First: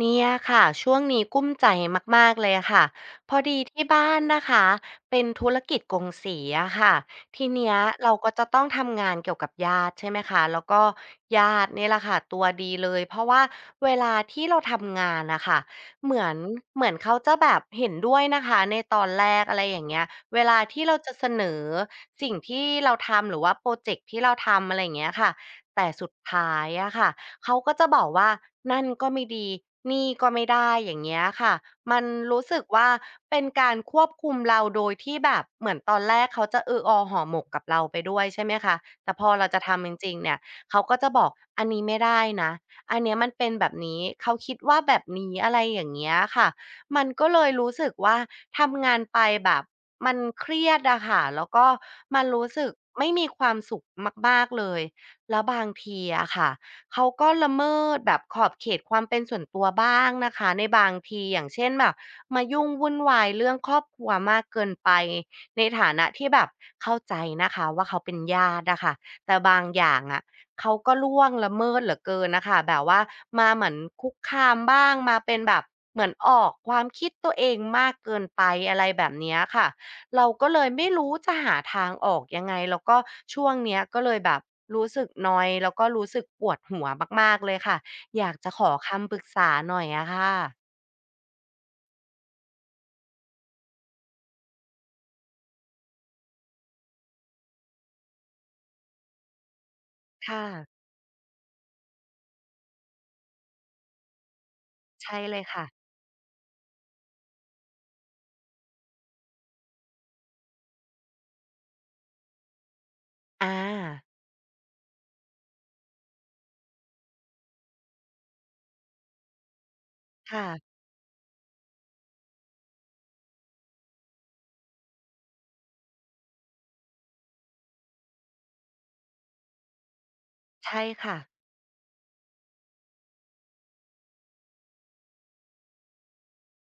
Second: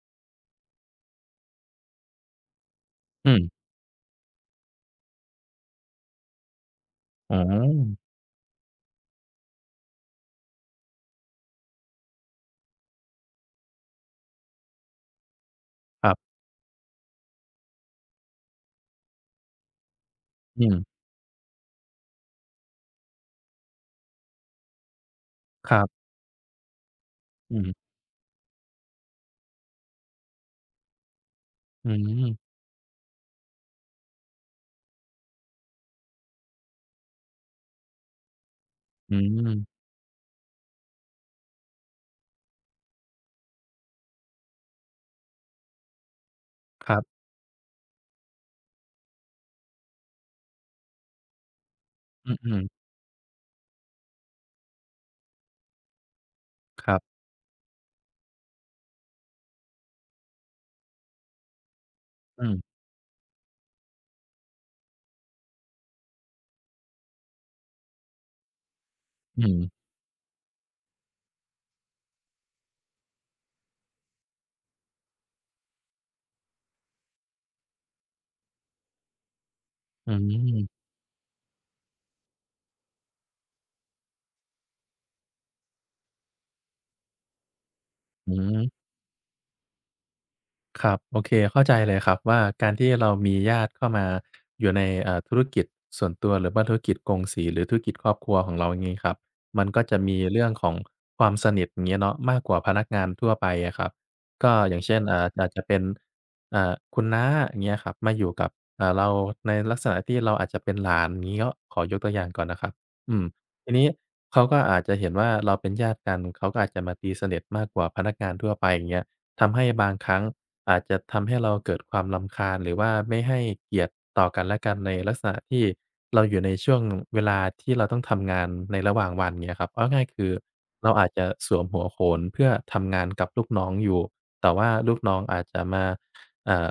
เนี่ยค่ะ ช่วงนี้กลุ้มใจมาก ๆ เลยอะคะ อืพอม ดีที่บ้านนะคะ เป็นธุรกิจ กงสีอะคะ อ๋อ ทีอืเนี้ยม เราก็จะต้องทำงานเกี่ยวกับญาติ ใช่ไหมคะ แล้วก็ญาติเนี่ยแหละค่ะตัวดีเลย เพราะว่าเวลาที่เราทำงานน่ะค่ะ คเรัหมบ ือน เหมือนเขาจะแบบเห็นด้วยนะคะในตอนแรก อะไรอย่างเงี้ย เวลอาทีืม ่เราจะเสนอสิ่งที่เราทำ หรือว่าพรอเจกต์ที่เราทำ อะไรอย่างเงี้ยค่ะ ครแตั่บ สุดท้ายอะคะ เขอาือฮกึ ็จะบอกว่า นั่นก็ไม่ดี นี่ก็ไม่ได้ อย่างเงี้ยค่ะ อืมันม รู้สึกว่าเป็นการควบคุมเรา โดยที่แบบเหมือนตอนแรกเขาจะ เออ ออ ห่อหมกกับเราไปด้วย ใช่ไหมคะ แตอื่พอ เราจะม ทำจริง ๆ เนี่ย เขาก็จะบอก "อันนี้ไม่ได้นะ อันเนี้ยมันเป็นแบบนี้" เขาคิดว่าแบบนี้ อะไรอย่างเงี้ยอะคะ ครัมบ ันก็เลยรู้สึกว่า ทำงานไปแบบมันเครียดอะคะ แล้วก็มันอืรู้สอ ึๆ กไม่มีความสุขมาก ๆ เลย แล้วบางทีอะคะ ครเัขบ าก็ละเมิดแบบขอบเขต ความเป็นส่วนตัวบ้างนะคะ ในบางที อย่างเช่น แบบมอาืยม ุ่งวุ่นวายเรื่องครอบครัวมากเกินไป ในฐานะที่แบบ เข้าใจนะคะว่า เขาเป็นญาติอะคะ แต่อืบางม อย่างอะ เขาก็ล่วงละเมิดเหลือเกินน่ะค่ะ แบบว่ามาเหมือนคุกคามบ้าง มาเป็นแบบเหมือนออก ความคิดตัวเองมากเกินไป อะไรแบบเนี้ยอะคะ อืเราก็เลม ยไม่รู้จะหาทางออกยังไง? แล้วก็ช่วงเนี้ย ก็เลยแบบรู้สึกนอยด์ แล้วก็รู้สึกปวดหัวมาก ๆ เลยค่ะ อยากจะขหือ อคำปรึกษา หน่อยอะคะ ครับ โอเค เข้าใจเลยครับว่า การที่เรามีญาติเข้ามา อยู่ใน เอ่อ ธุรกิจส่วนตัว หรือว่าธุรกิจกงสี หรือธุรกิจครอบครัวของเรา อย่างงี้ครับ มันก็จะมีคเ่รื่องะ ของความสนิท อย่างเงี้ยเนาะ มากกว่าพนักงานทั่วไปอะครับ ก็อย่างเช่น ใชอ่่า เลอยาจคจะ่ะ เป็น อ่า คุณน้า อย่างเงี้ยครับ มาอยู่กับ อ่า เราในลักษณะที่เราอาจจะเป็นหลาน อย่างงี้ ก็ขอยกตัวอย่างก่อนนะครับ อืม อทีนี้า เขาก็อาจจะเห็นว่า เราเป็นญาติ กัน เขาก็อาจจะมาตีสนิทมากกว่าพนักงานทั่วไป อย่างเงี้ย ทำให้บางครั้ง ค่ะ อาจจะทำให้เราเกิดความรำคาญ หรือว่าไม่ให้เกียรติต่อกันและกันในลักษณะที่เราอยู่ในช่วง เวลาที่เราต้องทำงานในระหว่างวัน เงี้ยครับ เอาง่าย ๆ คือใช่เราอคาจ่ะ จะสวมหัวโขน เพื่อทำงานกับลูกน้องอยู่ แต่ว่าลูกน้องอาจจะมา อ่า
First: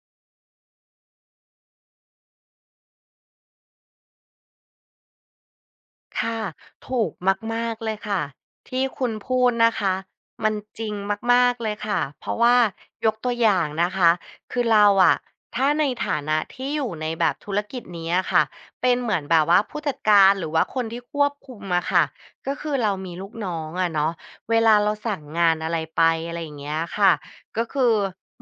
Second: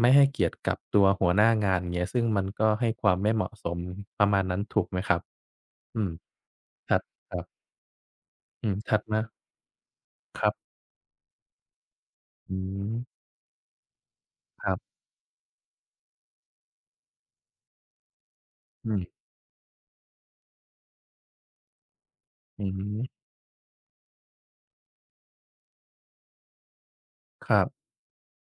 ไม่ให้เกียรติกับตัวหัวหน้างาน อย่างเงี้ย ซึ่งมันก็ให้ความไม่เหมาะสม ประมาณนั้นถูกไหมครับ? อืม ค่ะ คถรูกับ ๆ มาก ๆ เลยค่ะ อืทม ี่ถัดคุณมา พูดนะคะ ครมัันบ จริงมาก ๆ เลยค่ะ เพราะวอ่ืา ม ยกตัวอย่างนะคะ คืคอรัเบ ราอะ ถ้าในฐานะที่อยู่ในแบบธุรกิจนี้อะคะ เอปื็นม เหมือนแบบว่าผู้จัดการ หรือว่าคนที่ควบคุมอะคะ ก็อคืืออฮเราึ มีลูกน้องอะเนาะ เวลาเราสั่งงานอะไรไป อะไรอย่างเงี้ยอะคะ ครกั็บ คือ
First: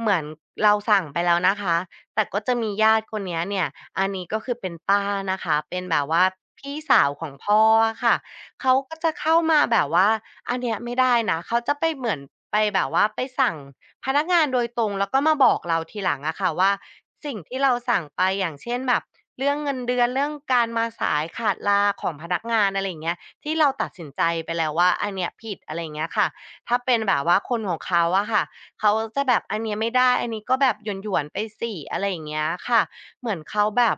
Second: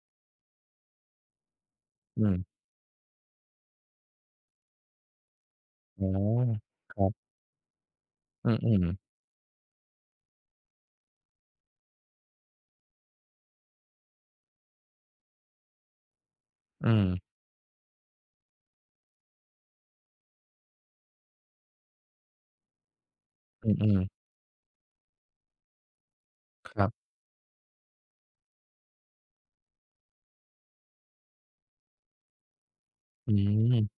เหมือนเราสั่งไปแล้วนะคะ แอตื่ก็ม จะมีญาติคนนี้เนี่ย อันนี้ก็คือเป็นป้านะคะ เป็นแบอ๋บอ ว่าพี่คสราัวบ ของพ่ออะคะ อืเขาอ ก็ๆ จะเข้ามาแบบว่า "อันเนี้ยไม่ได้นะ" เขาจะไปเหมือน ไปแบบว่า ไปสั่งพนักงานโดยตรง แล้วก็มาบอกเราทีหลังอะคะว่า อืม สิ่งที่เราสั่งไป อย่างเช่นแบบ เรื่องเงินเดือน เรื่องการมาสายขาดลาของพนักงาน อะไรอย่างเงี้ย ที่เรอาืตัดอ สๆ ินใจไปแล้วว่า อันเนี้ยผิด อะไรอย่างเงี้ยค่ะ ถค้ารัเปบ ็นแบบว่าคนของเขาอะคะ เขาอะจะแบบ "อันเนี้ยไม่ได้ อันนี้ก็แบบหยวน ๆ ไปสิ" อะไรอย่างเงี้ยค่ะ เหอมืือนเขาแม บบ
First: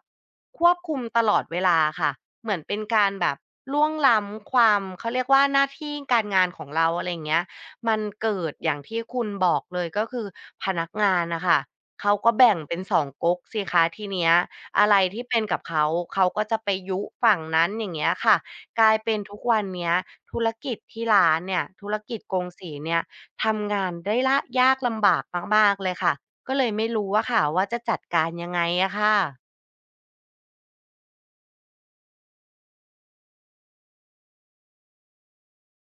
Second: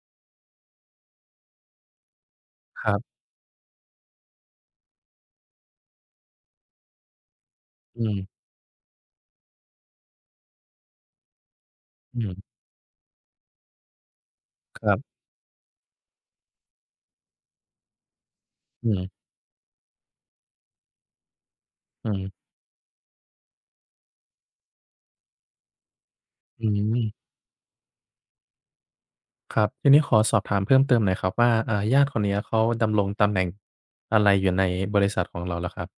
ควบคุมตลอดเวลาอะคะ เหมือนเป็นครกับ ารแบบล่วงล้ำความ เขาเรียกว่า หน้าที่การงานของเรา อะไรอย่างเงี้ย มัอืนม เกิดอย่างที่คุณบอกเลย ก็คือพนักงานน่ะค่ะ เขาอืก็ม แบ่งเป็น 2 ก๊กสิคะทีเนี้ย อคะรไรับ ที่เป็นกับเขา เขาก็จะไปยุฝั่งนั้น อย่างเงี้ยค่ะ กอืลายม เป็นทุกวันเนี้ย ธุรกิจที่ร้านเนี่ย ธุรอืกิจม กงสีนี่ย ทำงานได้ลาก ยากลำบากมาก ๆ เลยค่ะ ก็อเลืยไม่รู้ม อะค่ะว่า จะจัดการยังไงอะคะ? ครับ ทีนี้ขอสอบถามเพิ่มเติมหน่อยครับว่า อ่า ญาติคนเนี้ย เขาดำรงตำแหน่งอะไรอยู่ในบริษัทของเราล่ะครับ?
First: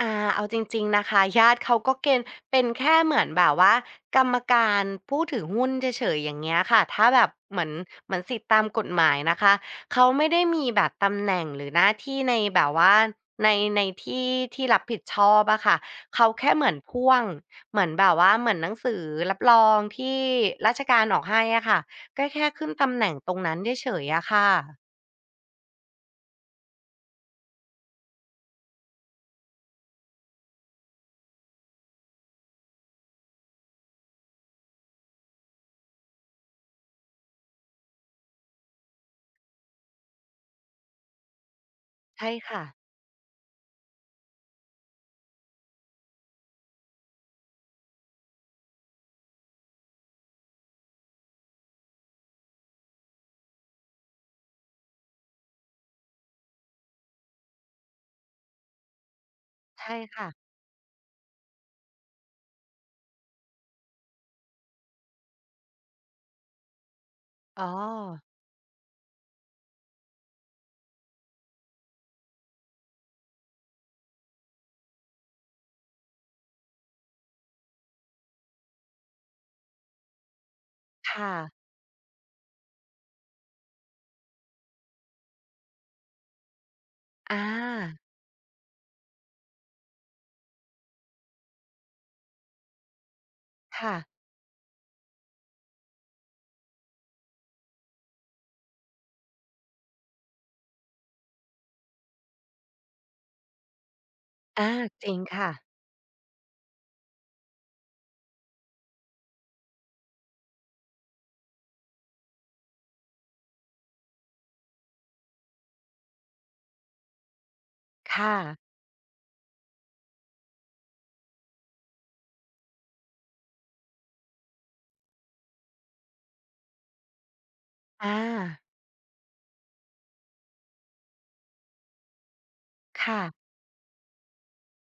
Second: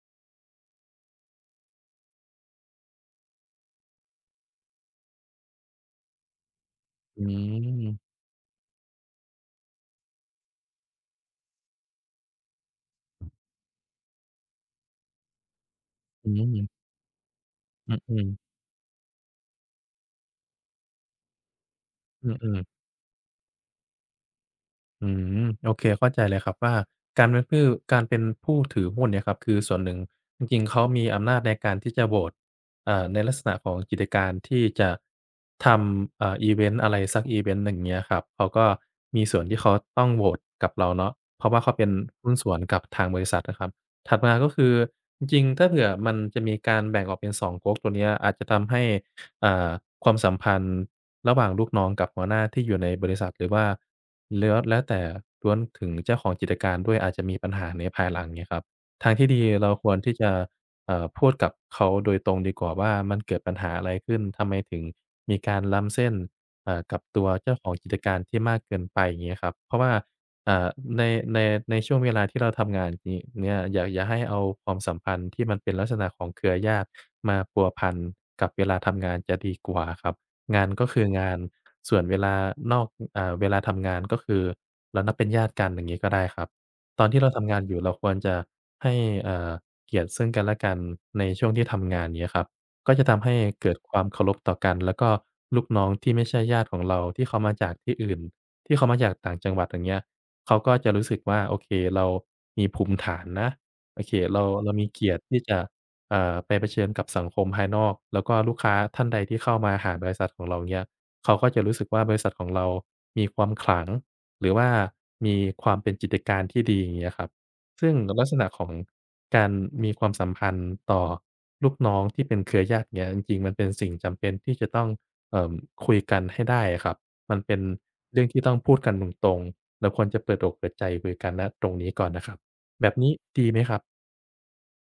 อา เอาจริง ๆ นะคะ ญาติเขาก็เกน เป็นแค่เหมือนแบบว่ากรรมการผู้ถือหุ้นเฉย ๆ อย่างเงี้ยค่ะ ถ้าอแืบบเหมือน ม เหมือนสิทธิตามกฎหมายนะคะ เขาไม่ได้มีแบบตำแหน่งหรือหน้าที่ใน แบบว่าใน ในที่ ที่รับผิดชอบอะคะ เขอาืแค่เหมม ือนพ่วง เหมืออนแบบืวอ ่าๆ เหมือนหนังสือรับรองที่ราชการออกให้อะคะ ก็อแค่ือ ขึๆ ้นตำแหน่งตรงนั้นเฉย ๆ อะคะ อืม โอเค เข้าใจเลยครับว่า การเป็นผื้อ การเป็นผู้ถือหุ้นเนี่ยครับคือส่วนหนึ่ง จริง ๆ เขามีอำนาจในการที่จะโหวต อ่า ในลักษณะของกิจการที่จะ ทำ อ่า อิเวนต์อะไรสักอิเวนต์หนึ่ง เงี้ยครับ เขาก็มีส่วนที่เขาต้องโหวตกับเราเนาะ เพราะว่าเขาเป็นใชหุ่้นส่คว่นะ กับทางบริษัทนะครับ ถัดมาก็คือจริง ๆ ถ้าเผื่อมันจะมีการแบ่งออกเป็น 2 ก๊ก ตัวนี้อาจจะทำให้ อ่า ความสัมพันธ์ระหว่างลูกน้องกับหัวหน้าที่อยู่ในบริษัท หรือว่าแล้ว แล้วแต่ล้วนถึงเจ้าของกิจการด้วย อาจจะมีปัญหาในภายหลัง เงี้ยครับ ทางที่ดีเราใชค่วรที่คจ่ะ ะ อ่า พูดกับเขาโดยตรงดีกว่าว่า มันเกิดปัญหาอะไรขึ้น ทำไมถึงมีการล้ำเส้น อ่า กับตัวเจ้าอ๋ขอ อง กิจการที่มากเกินไป? อย่างเงี้ยครับ เพราะว่า อ่า ใน ใน ในช่วงเวลาที่เราทำงานนี เนี้ย อย่า อย่าให้เอาความสัมพันธ์ที่มันเป็นลักษณะของเครือญาติมาพัวพันกับเวลาทำงานจะดีกว่าครับ งานก็คือคง่าน ะ ส่วนเวลานอก อ่า เวลาทำงาน ก็คือเรานับเป็นญาติกัน อย่างงี้ก็ได้ครับ ตอนที่เราอทำงานอยู่เราา ควรจะให้ อ่า เกียรติซึ่งกันและกันในช่วงที่ทำงาน เงี้ยครับ ก็จะทำให้ เกิดคค่วะ ามเคารพต่อกัน แล้วก็ลูกน้องที่ไม่ใช่ญาติของเรา ที่เขามาจากที่อื่น ที่เขามาจากต่างจังหวัด อย่างเงี้ย เขาก็จะรู้สึกว่า โอเค เรามีภูมิฐานนะ โอเค เรา อเรา ามีเกจรีิยรตงิทีค่่จะ ะ เอ่อ ไปเผชิญกับสังคมภายนอก แล้วก็ลูกค้าท่านใดที่เข้ามาหาบริษัทของเราเนี่ย เขาก็จะรู้สึกว่า บริษัทของเรามีความขลัง หรือว่ามีความเป็นกิจการ ที่ดี อย่างเงี้ยครับ ซึ่งคลั่กษณะะ ของการมีความสัมพันธ์ต่อลูกน้องที่เป็นเครือญาติเนี้ย จริง ๆ มันเป็นสิ่ง จำเป็นที่จะต้อง เอ่อ คุยกันให้ได้อะครับ มันเป็นอเรื่องที่ต้องา พูดกันตรง ๆ เราควรจะเปิดอกเปิดใจคุยกัน ณ ตรงนี้ก่อนนะครับ แบบคนี้่ะ ดีไหมครับ?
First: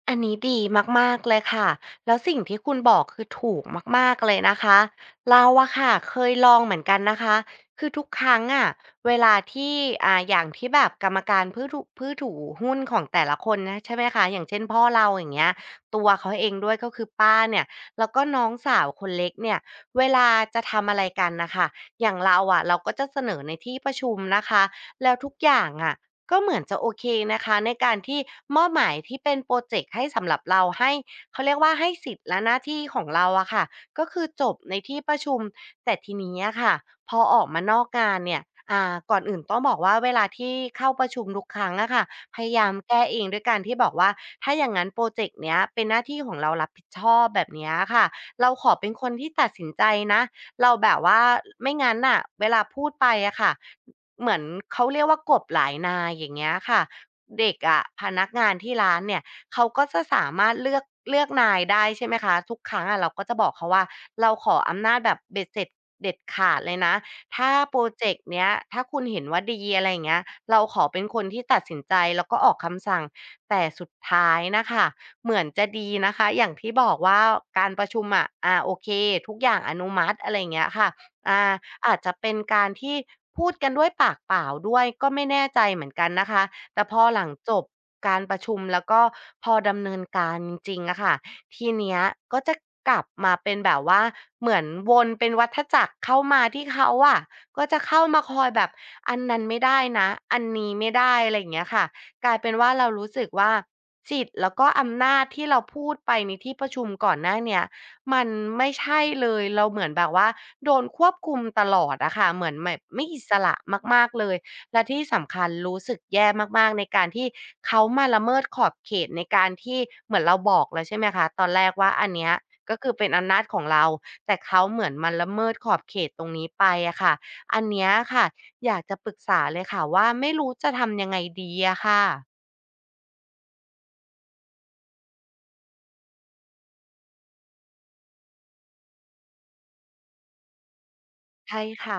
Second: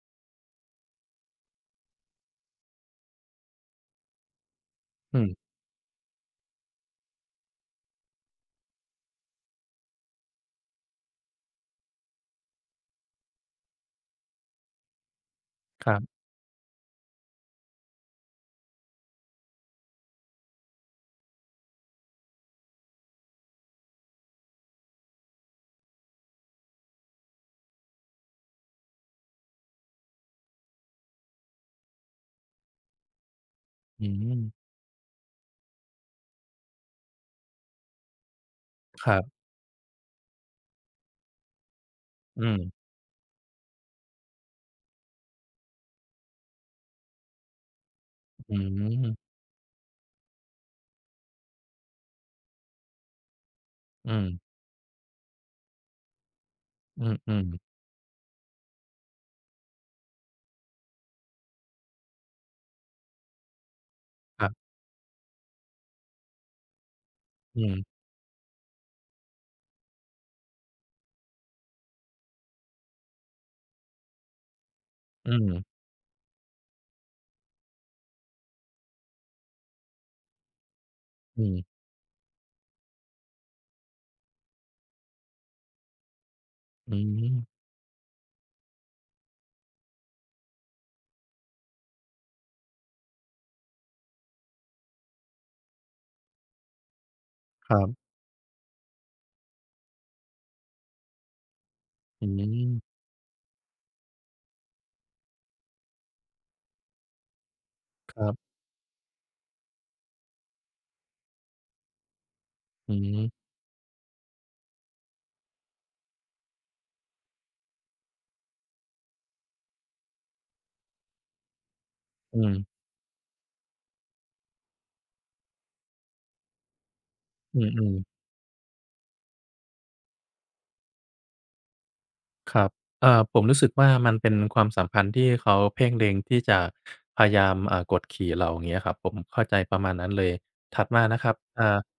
อันนี้ดีมาก ๆ เลยค่ะ แล้วสิ่งที่คุณบอก คือถูกมาก ๆ เลยนะคะ อืเม ราอะคะเคยลองเหมือนกันนะคะ คือทุกครั้งอะ เวลาที่ อ่า อย่างที่แบบกรรมการพื่อถุ ผู้ถือ หุ้นของแต่ละคนนะ ใช่ไหมคะ อย่างเช่น พ่อเราอย่างเงี้ย ครัตับ วเขาเองด้วย ก็คือป้าเนี่ย แล้วก็น้องสาวคนเล็กเนี่ย เวลาจะทำอะไรกันน่ะค่ะ อย่างเราอะ เราก็จะเสนอในที่ประชุมนะคะ แล้วทุกอย่างอะก็เหมือนจะโอเคนะคะ ในการที่มอบหมายที่เป็นพรอเจกต์ให้สำหรับเรา ให้ เขาเรียกว่าให้สิทธิ์และหน้าที่ของเราอะคะ กอ็ือคืฮอจึ บในที่ประชุม แต่ทีนี้อะค่ะ พอออกมานอกงานเนี่ย อ่า คกร่ัอนบ อื่นต้องบอกว่า เวลาที่เข้าประชุมทุกครั้งอะคะ พอืยายม ามแก้เองด้วยการที่บอกว่า ถ้าอย่างงั้นโปรเจ็กต์นี้เป็นหน้าที่ของเรารับผิดชอบ แบบนี้อะคะ เรอาืขอเป็นคนม ที่ตัดสินใจนะ เราแบบว่า อ ไม่งั้นน่ะ เวลาพูดไปอะค่ะ อืเหมืม อนเขาเรียกว่ากบหลายนายอย่างเงี้ยค่ะ อืม เด็ๆ กอะ พนักงานที่ร้านเนี่ย เขาก็จะสามารถเลือก เลือกนายได้ ใช่ไหมคะ ทุกครั้งอะเราก็จะบอกเขาว่า เราครขับ ออำนาจแบบเบ็ดเสร็จเด็ดขาดเลยนะ ถ้าอืพม รอเจกต์เนี้ย ถ้าคุณเห็นว่าดี อะไรอย่างเงี้ย เราขอเป็นคนที่ตัดสินใจแล้วก็ออกคำสั่ง แต่สุดท้ายนะคะ อเืหมือนม จะดีนะคะ อย่างที่บอกว่าการประชุมอะ อ่า โอเค ทุกอย่างอนุมัติ อะไรอย่างเงี้ยค่ะ อ่อา ืม อาจจะเป็นการที่พูดกันด้วยปากเปล่าด้วย ก็ไม่แน่ใจเหมือนกันนะคะ แต่อืพอหลังม จบการประชุม แล้วก็พอดำเนินการจริงอะคะ ทีเนี้ยก็จะกลับมาเป็นแบบว่า เหมือนวนเป็นวัฏจักรเข้ามาที่เขาอะ ก็คจรัะเขบ ้ามาคอยแบบอันนั้นไม่ได้นะ อันนี้ไม่ได้ อะไรอย่างเงี้ยค่ะ อืกลายเป็นว่าม เรารู้สึกว่า สิทธิ์แล้วก็อำนาจที่เราพูดไปในที่ประชุมก่อนหน้าเนี่ย ค มคัรนับ ไม่ใช่เลย เราเหมือนแบบว่าโดนควบคุมตลอดอะคะ เหมือนแบบอืไม่อิม สระมาก ๆ เลย และที่สำคัญรู้สึกแย่มาก ๆ ในการที่เขามาละเมิดขอบเขตในการที่ เหมือนเราบอกแล้ว ใช่ไหมคะ ตอนแรกว่า อันเนี้อยืม ก็คือเป็นอำนาจของเรา แต่เขาเหมือนมาละเมิดขอบเขตตรงนี้ไปอะคะ ออืันเนี้ยม อๆ ะคะ อยากจะปรึกษาเลยค่ะว่า ไม่รู้จะทำยังไงดีอะคะ? ครับ อ่า ผมรู้สึกว่า มันเป็นความสัมพันธ์ที่เขาเพ่งเล็งที่จะพยายาม อ่า กดขี่เรา อย่างนี้ครับ ผมเข้าใจประมาณนั้นเลย ถัดมานะครับ ใช่อ่า ค่ะ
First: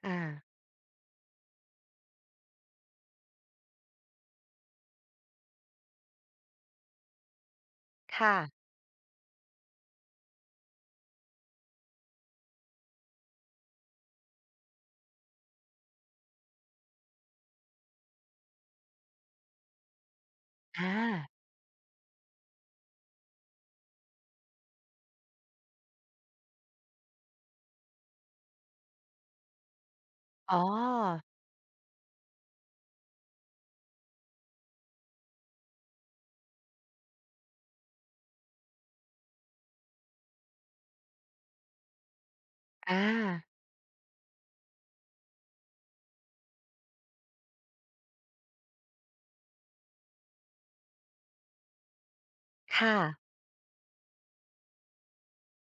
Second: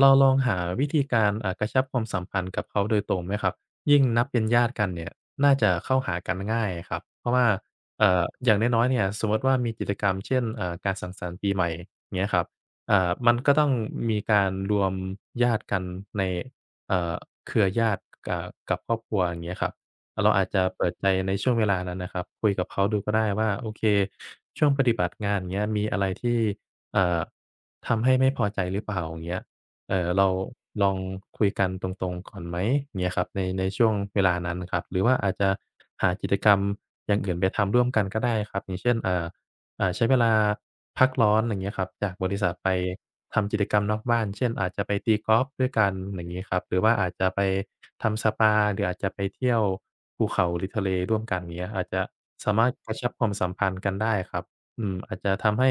เรอาลองา หาวิธีการ อ่า กระชับความสัมพันธ์กับเขาโดยตรงไหมครับ ยิ่งนับเป็นญาติกันเนี่ยน่าจะเข้าหากันง่ายครับ เพราะว่า เอ่คอ ่ะ อย่างน้อย ๆ เนี่ยสมมุติว่ามีกิจกรรม เช่น เอ่อ การสังสรรค์ปีใหม่เงี้ยครับ อ่า มันก็ต้องมีการรวมญาติกันใน เอ่อ เครือญาติ กะ กับครอบครัว อย่างเงี้ยครับ เราอาจจะเปอิดใจา ในช่วงเวลานั้นนะครับ คุยกับเขาดูก็ได้ว่า โอเค ช่วงปฏิบัติงาน อย่างเงี้ย มีอะไรที่ อ่า ทำให้ไม่พอใจหรือเปล่า อย่างเงี้ย เอ่อ เราอ๋อ ลองคุยกันตรง ๆ ก่อนไหม เงี้ยครับ ใน ในช่วงเวลานั้นครับ หรือว่าอาจจะหากิจกรรมอย่างอื่นไปทำร่วมกันก็ได้ครับ อย่างเช่น เอ่อ อ่า ใช้เวลาพักร้อน อย่างเงี้ยครับ จากบริษัทไปอทา ำกิจกรรมนอกบ้าน เช่น อาจจะไปตีกอล์ฟด้วยกันอย่างงี้ครับ หรือว่าอาจจะไปทำสปา หรืออาจจะไปเที่ยวภูเขา หรือทะเลร่วมกัน อย่างเงี้ย อาจจะสามารถคก่ระชับะ ความสัมพันธ์กันได้ครับ อืม อาจจะทำให้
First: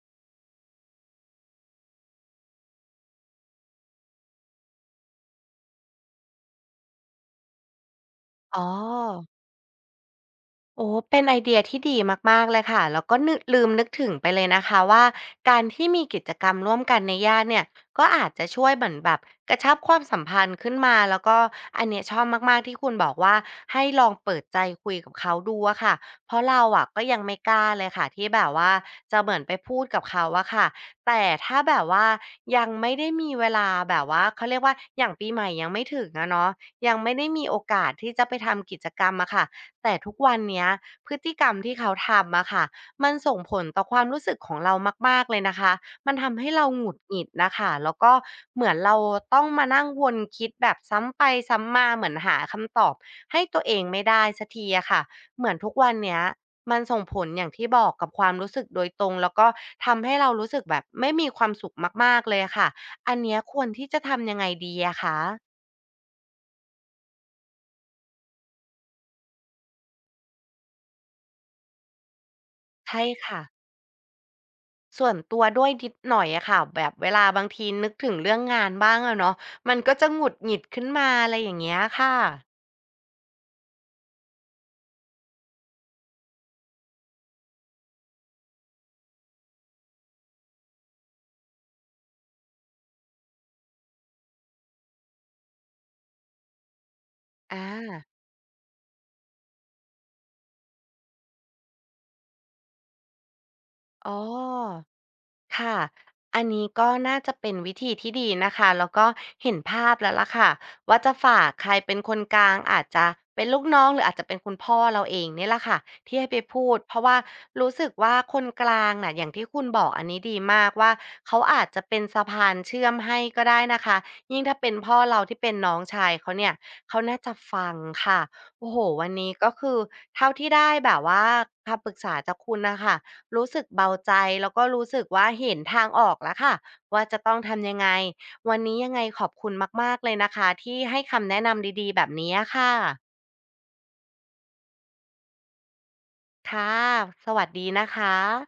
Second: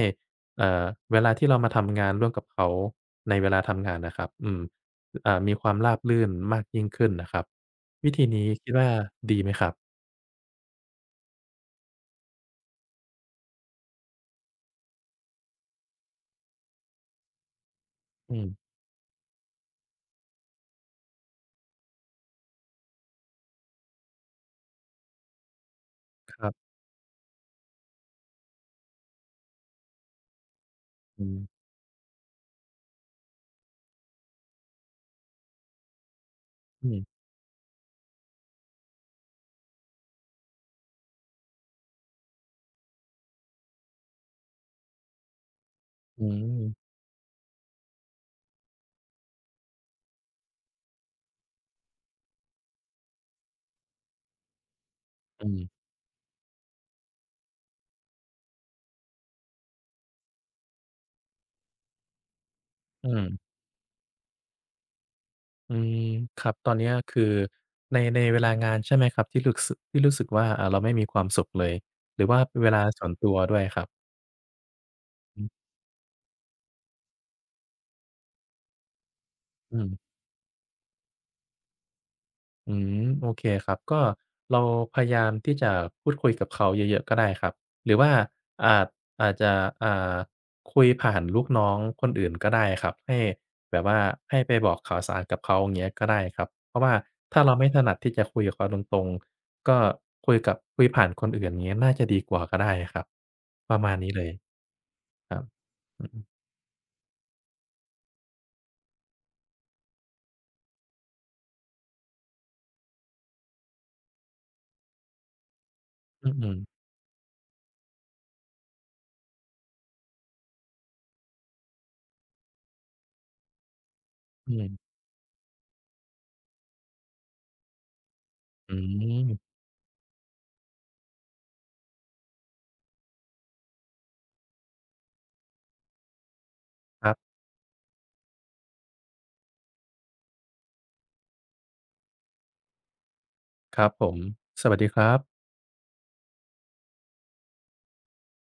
เอ่อ เวลาที่เรามาทำงานร่วมกับเขาในเวลาทำงานน่ะครับ อืม อ่า มีความราบรื่นมากยิ่งขึ้นนะครับ วิธีนี้อ๋คิดว่าอ ดีไหมครับ? โอ้โฮ เป็นไอเดียที่ดีมาก ๆ เลยค่ะ เราก็นือ ลืมนึกถึงไปเลยนะคะว่า การที่มีกิจกรรมร่วมกันในญาติเนี่ย ก็อาอจืจะม ช่วยเหมือนแบบกระชับความสัมพันธ์ขึ้นมา แล้วก็อันนี้ชอบมาก ๆ ที่คุณบอกว่า ให้ลองเปิดใจคุยกับเขาดูอะคะ เพคราะรับ เราอะก็ยังไม่กล้าเลยค่ะที่แบบว่าจะเหมือนไปพูดกับเขาอะคะ แตอ่ืม ถ้าแบบว่ายังไม่ได้มีเวลาแบบว่าเขาเรียกว่า อย่างปีใหม่ยังไม่ถึงอะเนาะ อืยังม ไม่ได้มีโอกาสที่จะไปทำกิจกรรมอะคะ แต่ทุกวันเนี้ย พฤติกรรมที่เขาทำอะคะ มันส่งผลต่อความรู้สึกของเรามาก ๆ เลยนะคะ มันอทำให้เราืม หงุดหงิดน่ะค่ะ แล้วก็เหมือนเราต้องมานั่งวนคิดแบบซ้ำไปซ้ำมา เหมือนหาคำตอบให้ตัวเองไม่ได้สักทีอะคะ อเืหมือนม ทุกวันเนี้ยมันส่งผล อย่างที่บอกกับความรู้สึกโดยตรง แล้วก็ทำให้เรารู้สึกแบบไม่มีความสุขมาก ๆ เลยอะค่ะ อือันเนม ี้ยควรที่จะทำยังไงดีอะคะ? อืม ครับ ตอนเนี้ยคือใน ในเวลางานใช่ไหมครับที่หลุกสึ ที่รู้สึกว่า อ่า เราไม่มีความสุขเลย หรือว่าเวลาใชส่่วนตัคว่ะ ด้วยครับ? ส่วนตัอืวอ ด้วย นิดหน่อยอะคะ แบบเวลาบางทีนึกถึงเรื่องงานบ้างอะเนาะ มอันืกม ็จะหงุด หงิดขึ้นมา อะไรอย่างเงี้ยค่ะ อืม โอเคครับ ก็เราพยายามที่จะพูดคุยกับเขาเยอะ ๆ ก็ได้ครับ หรือว่า อ่า อาจจะ อ่า คุยผ่านลูกน้องคนอื่นก็ได้ครับ ให้แบบว่าให้ไปบอกข่าวสารกับเขา อย่างเงี้ย ก็ได้ครับ เพราะว่าถ้าเราอไม่ถนัด า ที่จะคุยกับเขาตรง ๆ ก็คุยกับ คุยผ่านคนอื่นงี้น่าจะดีกว่าก็ได้ครับ ประมาณนอี๋้อ เลย ครับ ค่ะ อือฮึ อันนี้ ก็น่าจะเป็นวิธีที่ดีนะคะ แล้วก็เห็นภาพแล้วล่ะค่ะ ว่าจะฝากใครเป็นคนกลาง อาจจะเป็นลูกน้อง หรืออาจจะเป็นคุณพ่อเราเองเนี่ยแหละค่ะ ที่ใหอ้ือไปฮพึ ูด เพราะว่ารู้สึกว่าคนกลางน่ะ อย่างที่คุณบอกอันนี้ดีมากว่า เขาอาจจะเป็นสะพานเชื่อมให้ก็ได้นะคะ ยิ่งอถื้าเป็ม นพ่อเรา ที่เป็นน้องชายเขาเนี่ย เขาน่าจะฟังค่ะ โออ้ืโฮ วันนี้ม ก็คือ เท่าที่ได้แบบว่า คำปรึกษาจากคุณน่ะค่ะ รู้สึกเบาใจ แล้วก็รู้สึกว่าเห็นทางออกแล้วค่ะ ว่าครัจบ ะต้องทำยังไง? วันนี้ยังไงขอบคุณมาก ๆ เลยนะคะที่ให้คำแนะนำดี ๆ แบบนี้อะคะ ครับผม สวัสดีครับ ค่ะ สวัสดีนะคะ